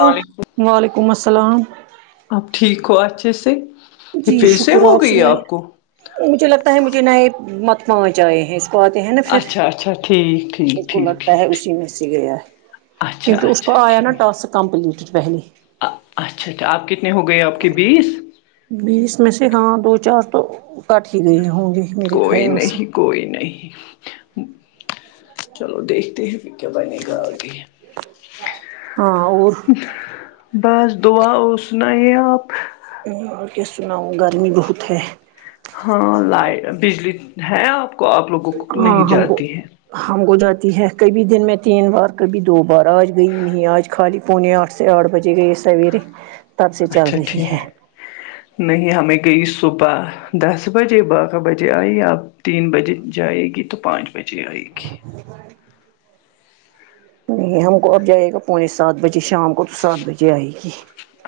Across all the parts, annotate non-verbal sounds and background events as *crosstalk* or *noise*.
السلام وعلیکم السلام اب ٹھیک ہو اچھے سے جی یے پھر سے شکر ہو گئی آپ کو سنیے مجھے لگتا ہے مجھے نا ایک مت نا جائے ہیں آتے ہیں نا پھر اچھا اچھا ٹھیک ٹھیک بالکل ٹھیک لگتا ہے ٹھیک اسی میں سے گیا اچھا کیونکی اس کو اچھا آیا نا ٹھیک ٹاسک کمپلیٹ پہلیے اچھا اچھا آپ کتنے ہو گئے آپ کے بیس بیس میں سے ہاں دو چار تو کٹ ہی گئی ہوں گے میرے کوئی خیال سے نہیں کوئی نہیں چلو دیکھتے ہیں ہاں اور *unintelligible* بس دعا سنائیے آپ اور کیا سناؤ گرمی بہت ہے ہاں لائٹ بجلی ہے آپ کو آپ لوگوں کو ہاں نہیں ہم کو جاتی ہے ہم کو جاتی ہے کبھی دن میں تین بار کبھی دو بار آج گئی نہیں آج خالی پونے آٹھ سے آٹھ بجے گئے سویرے تب سے اچھا چل رہی ٹھیک ہے نہیں ہمیں گئی صبح دس بجے بارہ بجے آئی آپ تین بجے جائے گی تو پانچ بجے آئے گی ج *unintelligible* نہیں ہم کو اب جائے گا پونے سات بجے شام کو تو سات بجے آئے گی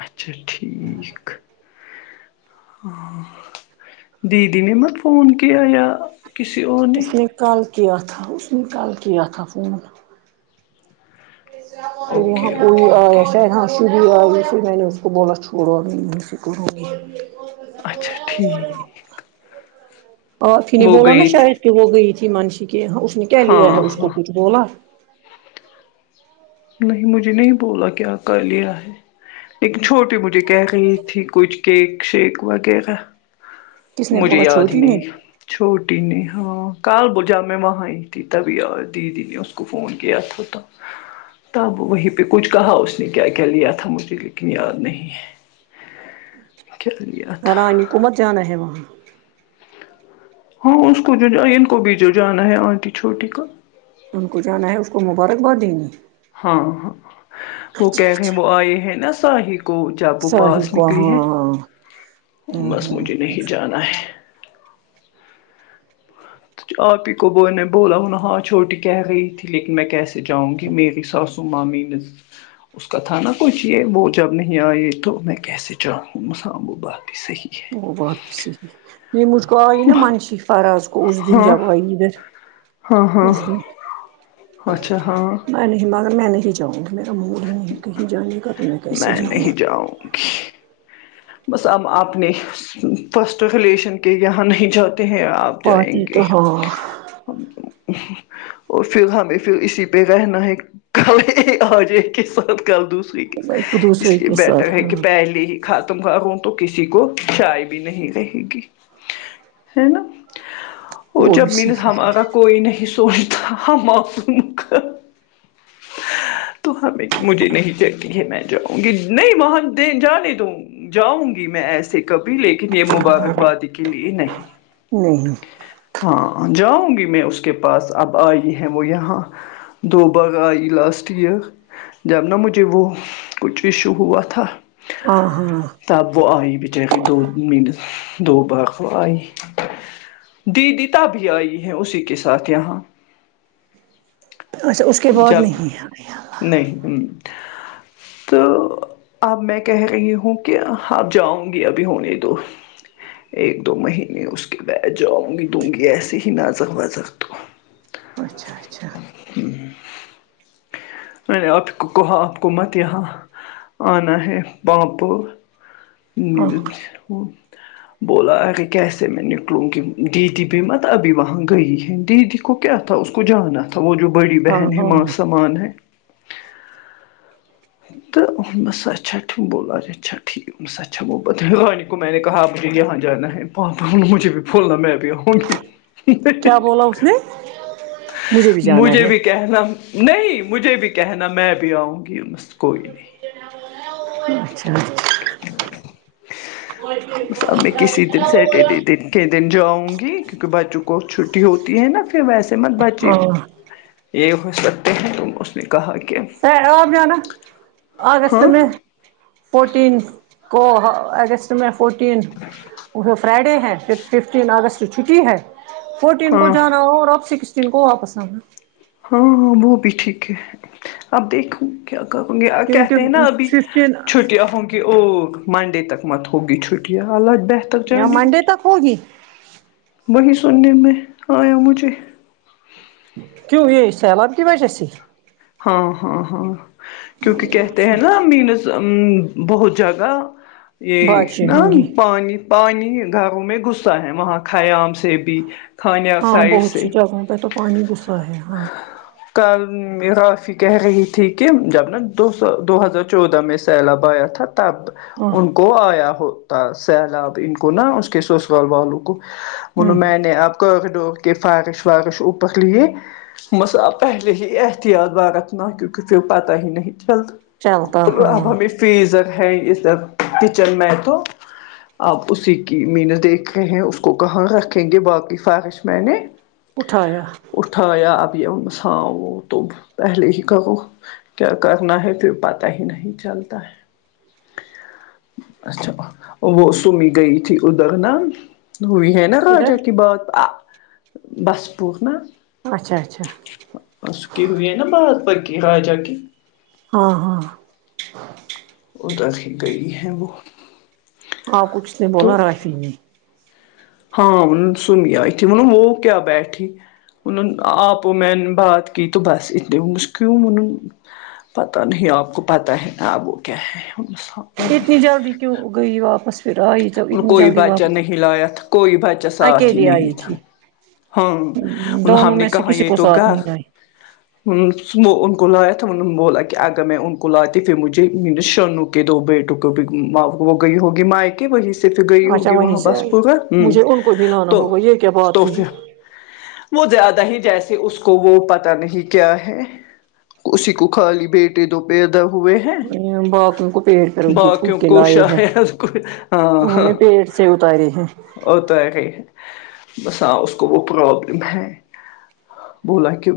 اچھا ٹھیک دیدی نے مت فون کیا یا کسی اور اس نے کال کیا تھا اس نے کل کیا تھا فون وہاں اوکے کوئی اوکے آ اوکے شاید ہاں شبی آ گئی پھر میں نے اس کو بولا چھوڑو *unintelligible* سے اچھا ٹھیک آپ ہی نے وہ بولا نا گئے تھے شاید کہ وہ گئی تھی منشی کے اس نے کیا لیا ہے ہاں اس ہاں کو کچھ بولا نہیں مجھے نہیں بولا کیا کر لیا ہے ایک چھوٹی مجھے کہہ رہی تھی کچھ کیک شیک وغیرہ کس نے مجھے بولا یاد ہی چھوٹی نے نہیں چھوٹی نہیں ہاں کال بو جا میں وہاں ہی تھی تبھی اور دیدی نے اس کو فون کیا تھا تو تب وہی پے کچھ کہا اس نے کیا کیا لیا تھا مجھے لیکن یاد نہیں کیا لیا تھا رانی کمت جان ہے وہاں ہاں اس کو جو ججایت کو بھی جو جانا ہے آنٹی چھوٹی کا ان کو جانا ہے اس کو مبارک باد دینی ہے ہاں ہاں وہ کہہ رہے ہیں اچھا وہ آئے ہیں نا ساحل کو چاپو ساحل پاس کو نکلی ہے ہاں ہاں بس مجھے ہاں نہیں جانا ہے آپ ہی کو ب نے بولا ہن ہاں چھوٹی کہہ گئی تھی لیکن میں کیسے جاؤں گی میری ساس تو مامی اس کا تھا نا کچھ یہ وہ جب نہیں آئے تو میں کیسے چاہوں مسامو پر صحیح کیا وہ بات بھی صحیح یہ مجھکو آئی نا منشی فراز وہ اس دن ہاں جب آئی ادھر ہاں ہاں اس دن اچھا ہاں نہیں مگر میں نہیں جاؤں گی میرا موڈ نہیں ہے کہیں جانے گا تو میں میں نہیں جاؤں گی بس ہم اپنےفسٹ رلیشن کے یہاں نہیں جاتے ہیں آپ جائیں پارٹی تو گے ہاں اور پھر ہمیں پھر اسی پہ رہنا ہے کل آج ایک کے ساتھ کل دوسر اس دوسرے لیے کے ساتھ بیٹر ہے ہاں کہ پہلے ہی ختم کر ہوں تو کسی کو چائے بھی نہیں رہے گی ہے نا اور وہ بھی جب میں نےز صحیح ہم ہے آگر کوئی نہیں سوچتا ہم آ تو ہمیں مجھے نہیں چلتی ہے میں جاؤں گی نہیں وہاں دے جا نے دوں جاؤں گی میں ایسے کبھی لیکن یہ مبارکبادی کے لیے نہیں نہیں ہاں جاؤں گی میں اس کے پاس اب آئی ہے وہ یہاں دو بار آئی لاسٹ ایئر جب نا مجھے وہ کچھ ایشو ہوا تھا آ ہاں تب وہ آئی بچاری دو منٹ دو بار وہ آئی دیدی تبھی آئی ہے اسی کے ساتھ یہاں اچھا اس کے بعد جب نہیں نہیں، ام تو اب میں کہہ رہی ہوں کہ آپ جاؤں گی ابھی ہونے دو ایک دو مہینے اس کے بعد جاؤں گی دوں گی ایسے ہی نازک وازک تو اچھا اچھا میں نے آپکو کہا آپ کو مت یہاں آنا ہے پاپ ہاں *unintelligible* بولا ا کہے کیسے میں نکلوں گی دیدی بھی مت ابھی وہاں گئی ہے دیدی اس کو کیا تھا اس کو جانا تھا وہ جو بڑی ہاں بہن ہے ماں ہاں سمان ہے توس اچھا بول اچھا ٹھیک بس اچھا محبت ہے رانی کو میں نے کہا مجھے یہاں جانا ہے مجھے بھی بھولنا میں بھی آؤں گی کیا بولا اس نے بھی جانا مجھے ہے بھی کہنا نہیں مجھے بھی کہنا میں بھی آؤں گی بس کوئی نہیں اچھا بس ہم میں کسی دن سیٹرڈے دن کئی دن جاؤں گی کیونکہ بچوں کو چھٹی ہوتی ہے نا پھر ویسے مت بچے ہاں یہ ہو سکتے ہیں تو اس نے کہا کہ آ جانا اگسٹ ہاں میں فورٹینتھ کو اگست میں فورٹین فرائیڈے ہے پھر ففٹین اگسٹ چھٹی ہے فورٹین کو ہاں ہاں جانا ہو اور اب سکسٹین کو واپس آنا ہاں وہ بھی ٹھیک ہے اب دیکھوں کیا کہوں گی کہتے ہیں نا کیونکہ ابھی ففٹین چھٹیاں ہوں او منڈے تک مت ہوگی چھٹٹییاں ال بہتر یا جانے منڈے تک ہوگی وہی سننے میں آیا مجھے کیوں یہ سیلاب کی وجہ سے ہاں ہاں ہاں کیونکہ کہتے ہیں نا بہت جگہ یہ بارشیں نا ہوں گی پانی پانی گھروں میں گھستا ہے وہاں خیام سے بھی خانیہ ہاں سائڈ بہت سی سے جگہوں پہ تو پانی غصہ ہے ہاں کل رافی کہہ رہی تھی کہ جب نا دو سو دو ہزار چودہ میں سیلاب آیا تھا تب ہاں ان کو آیا ہوتا سیلاب ان کو نا اس کے سسرال والوں کو ہوں میں نے اب لیے احتط باغت نا کیونکہ پھر پتہ ہی نہیںلد چلتا اب ہاں ہمشہ فریزر ہے اس کچن میں تو آپ اسی کی مینناتیں دیکھ رہے ہیں اس کو کہاں رکھیں گے باقی خواہش میں نے اٹھایا اٹھایا اب مساؤ تو پہلے ہی کہو کیا کرنا ہے تو پتا ہی نہیں چلتا ہے اچھا وہ سمی گئی تھی ادھر نام ہوئی ہے نا کدھر راجا کی بات بسپو نا اچھا اچھا اس کی ہوئی ہے نا بات پگی راجا کی ہاں ہاں ادھر ہی گئی ہے وہ ہاں کچھ نہیں بولا تو راشی جی ہاں سن گ آئی تھی موں وہ کیا بیٹھی انوں آپ میں نے بات کی تو بس اتنےھ کیوں ان پتا نہیں آپ کو پتا ہے نا اب وہ کیا ہے وہ بھی اتنی ہے جلدی کیوں گئی یہ واپس پھر آئی چ ان اتنی کوئی جلدی بچہ واپس نہیں لایا تھا کوئی بچہ ساتھ ہی اکیلی نہیں آئی تھا تھی ہاں ان دونوں ہم نے میں سے کہا کسی یہ کو تو ساتھ نہیں گھر لائی بولا کہ اگر میں *unintelligible* کے دو بیٹے ٹکٹک ماں وہ گئی ہوگی ماں ایک ہی بجی سے پھر گئی اچھا ہوگی وہیں وہاں سے بس آئی مجھے ان کو بھی لانا تو ہوگا یہ کیا بات توفھر وہ زیادہ ہی جیسے اس کو وہ پتا نہیں کیا ہے اسی کو خالی بیٹے دو پیدا ہوئے ہیں باقوں کو پیٹ کرو گی باقیوں کوکے کو لاائے ہے شاید کو ہاں انہوں ہاں نے پیٹ سے اتاری ہیں ہوتا ہے گئی ہے بس ہاں اس کو وہ پرابلم ہے بولا کہ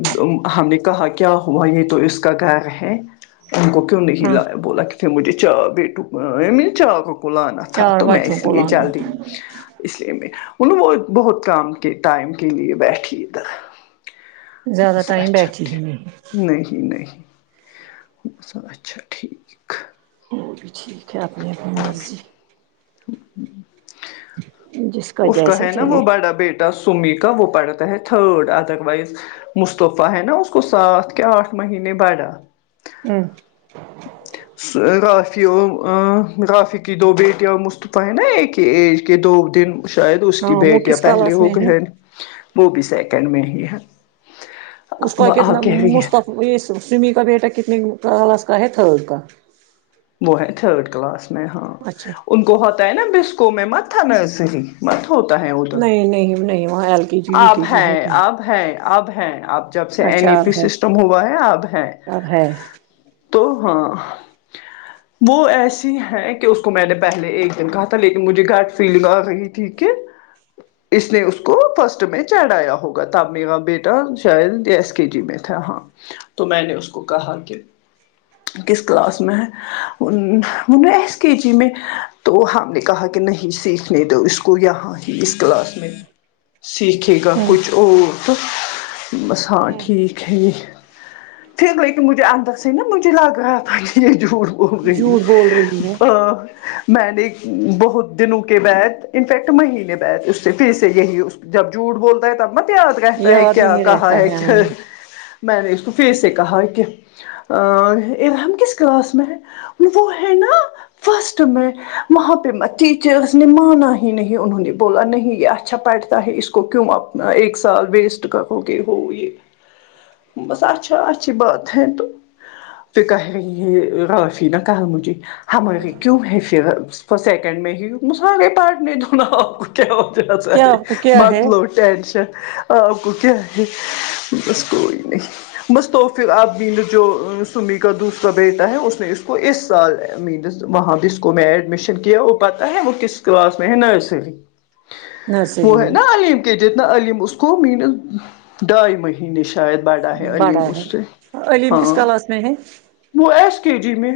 ہم نے کہا کیا ہوا یہ تو اس کا گھر ہے ان کو کیوں نہیں ہاں لایا بولا کہ پھر مجھے چا بیٹوک چا کو لانا تھا چار تو میں بچوں اس کو لیے لانا چل رہی اس لیے میں انو وہ بہت کام کے ٹائم کے لیے بیٹھی تھا زیادہ بس ٹائم اچھا بیٹھی ہی ٹھیک نہیں نہیں نہیں بس سب اچھا ٹھیک وہ بھی ٹھیک ہے اپنی اپنی مرضی جیس اس کا ہے نا وہ بڑا بیٹا سمی کا وہ پڑھتا ہے تھرڈ ادر وائز مصطفی ہے نا اس کو سات کے آٹھ مہینے بڑھا ہوں رافیا ا رافی کی دو بیٹں مصطفی ہیں نا اکے ایج کے دو دن شاید اس ہاں کی وہ بیٹیاں کس پہلے کلاس ہو میں ہے گئے وہ بھی سیکنڈ میں ہی ہے اس کا وہ آ کتنا کہہ رہی ہے مستق سمی کا بیٹا کتنے کس کا ہے تھرڈ کا وہ ہیں تھرڈ کلاس میں ہاں اچھا ان کو ہوتا ہے نا بسکو میں مت ہے نرسری مت ہوتا ہے ادھر نہیں نہیں وہاں ایل کی جی یو اب کے جی ہے ہوتا اب ہے اب ہے اب جب سے این ای اچھا اب پی ہے سسٹم ہوا ہے اب ہے اب ہے تو ہاں وہ ایسی ہیں کہ اس کو میں نے پہلے ایک دن کہا تھا لیکن مجھے گٹ فیلنگ آ رہی تھی کہ اس نے اس کو فس تو میں چڑھایا ہوگا تب میرا بیٹا شاید ایس کے جی میں تھا ہاں تو میں نے اس کو کہا کہ کس کلاس میں ہیں انہوں نے ایس کے جی میں تو ہم نے کہا کہ نہیں سیکھنے دو اس کو کو یہاں ہی اس کلاس میں سیکھے گا کچھ ہ اور تو بس ہاں ٹھیک پھر لیکن مجھے اندر سے نا مجھے لگ رہا تھا کہ یہ جور بول رہی جھوٹ بول رہی ہیں ہے ہاں میں نے بہت دنوں کے بعد انفیکٹ مہینے بعد اس سے پھر سے یہی جب جھوٹ بولتا ہے تب متیاد کہتا ہے یاد کیا نہیں کہا رہتا ہے کیا ہمیں میں نے اس کو فھر سے کہا ہے کہ ایرم کس کلاس میں ہیں وہ ہے نا فرسٹ میں وہاں پہ ٹیچرس نے مانا ہی نہیں انہوں نے بولا نہیں یہ اچھا پڑھتا تا ہے اس کو کیوںنا ایک سال ویسٹ کرو گے ہو یہ بس اچھا اچھی بات ہے تو تو کہہ رہی ہے رفی ن کہا مجھے ہمماری کیوں ہے فر سیکنڈ میں ہی مس پارٹنے دو نا کیا ہو جاتا ہے کیا آپ کو کیا ہے مطلو ٹینشن آپ کوک ہے بس کوئی نہیں بس تو پھر آپ *unintelligible* جو سمی کا دوسرا بیٹا ہے اس نے اس کو اس سال مینس وہاں جس کو میں ایڈمیشن کیا وہ پتہ ہے وہ کس کلاس میں ہے نرسری نرسری وہ ہے نا میں علیم کے جتنا علیم اس کو مینس ڈائی میں مہینے شاید باٹا ہے بڑا علیم اس ہے سے علیم کس ہاں کلاس میں ہے وہ ایس کے جی میں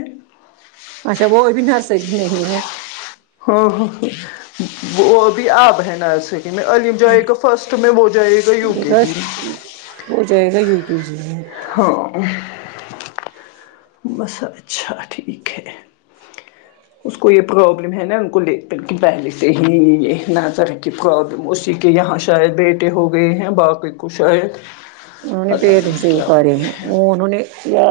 اچھا وہ آبھی نرسری میں ہی ہے ہاں ہاں ہا وہ ابھی اب ہے نرسری میں علیم جائے گا فرسٹ میں وہ جائے گا یو کے ج میں وہ جائے گا یو کے جی میں ہاں بس سب اچھا ٹھیک ہے اس کو یہ پروابلم ہے نا ان کو ل کر کہ پہلے سے ہی یہی نہ طرح کی پرابلم اسی کے یہاں شاید بیٹے ہو گئے ہیں باقی کو شاید انہوں نے پتہ پیٹ سے نہیں کیا اتارے ہوئے ہیں وہ انہوں نے یا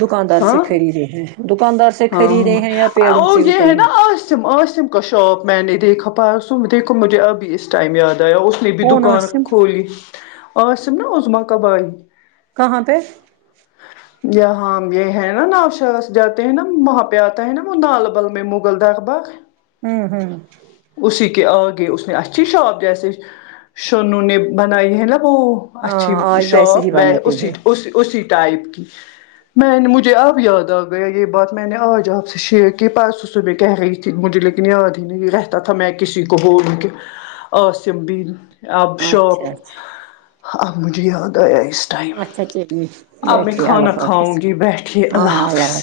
دکاندار سے خریدے ہیں دکاندار سے ہاں خریدے ہاں ہیں یا آ پیڑوں وہ سے یہ ہے اتارے نا ہیں عاصم عاصم کا شاپ میں نے دیکھا پرسوں دیکھو مجھے ابھی اس ٹائم یاد آیا اس نے بھی کون دکان عاصم کھولی اور عاصم نہ عظمی کا بھائی کہاں پہ یہ ہاں یہ ہے نہ *unintelligible* وہاں پے آتا ہے نا وہ نالبل میں مغل دغ بغ ہوں ہوں اسی کے آگے اس نے اچھی شاپ جیسے شونو نے بنائی ہے نا وہ اچھی ہاں آج ویسے ہی شاپ وے بناتے اسی ہیں اسی اسی ٹائپ کی میں نے مجھے اب یاد آ گیا یہ بات میں نے آج آپ سے شیئر کی پرسوں صبح کہہ رہی تھی مجھے لیکن یاد ہی نہیں یہ رہتے تا تھا میں کسی کو بول دوں کہ عاصم بھی اب شاپ اچھا اچھا ہا اب مجھے یاد آیا اس ٹائم اچھا چلیے اب میں بیٹھیے کھانا اللہ کھاؤں حافظ گی بیٹھیے اللہ حافظ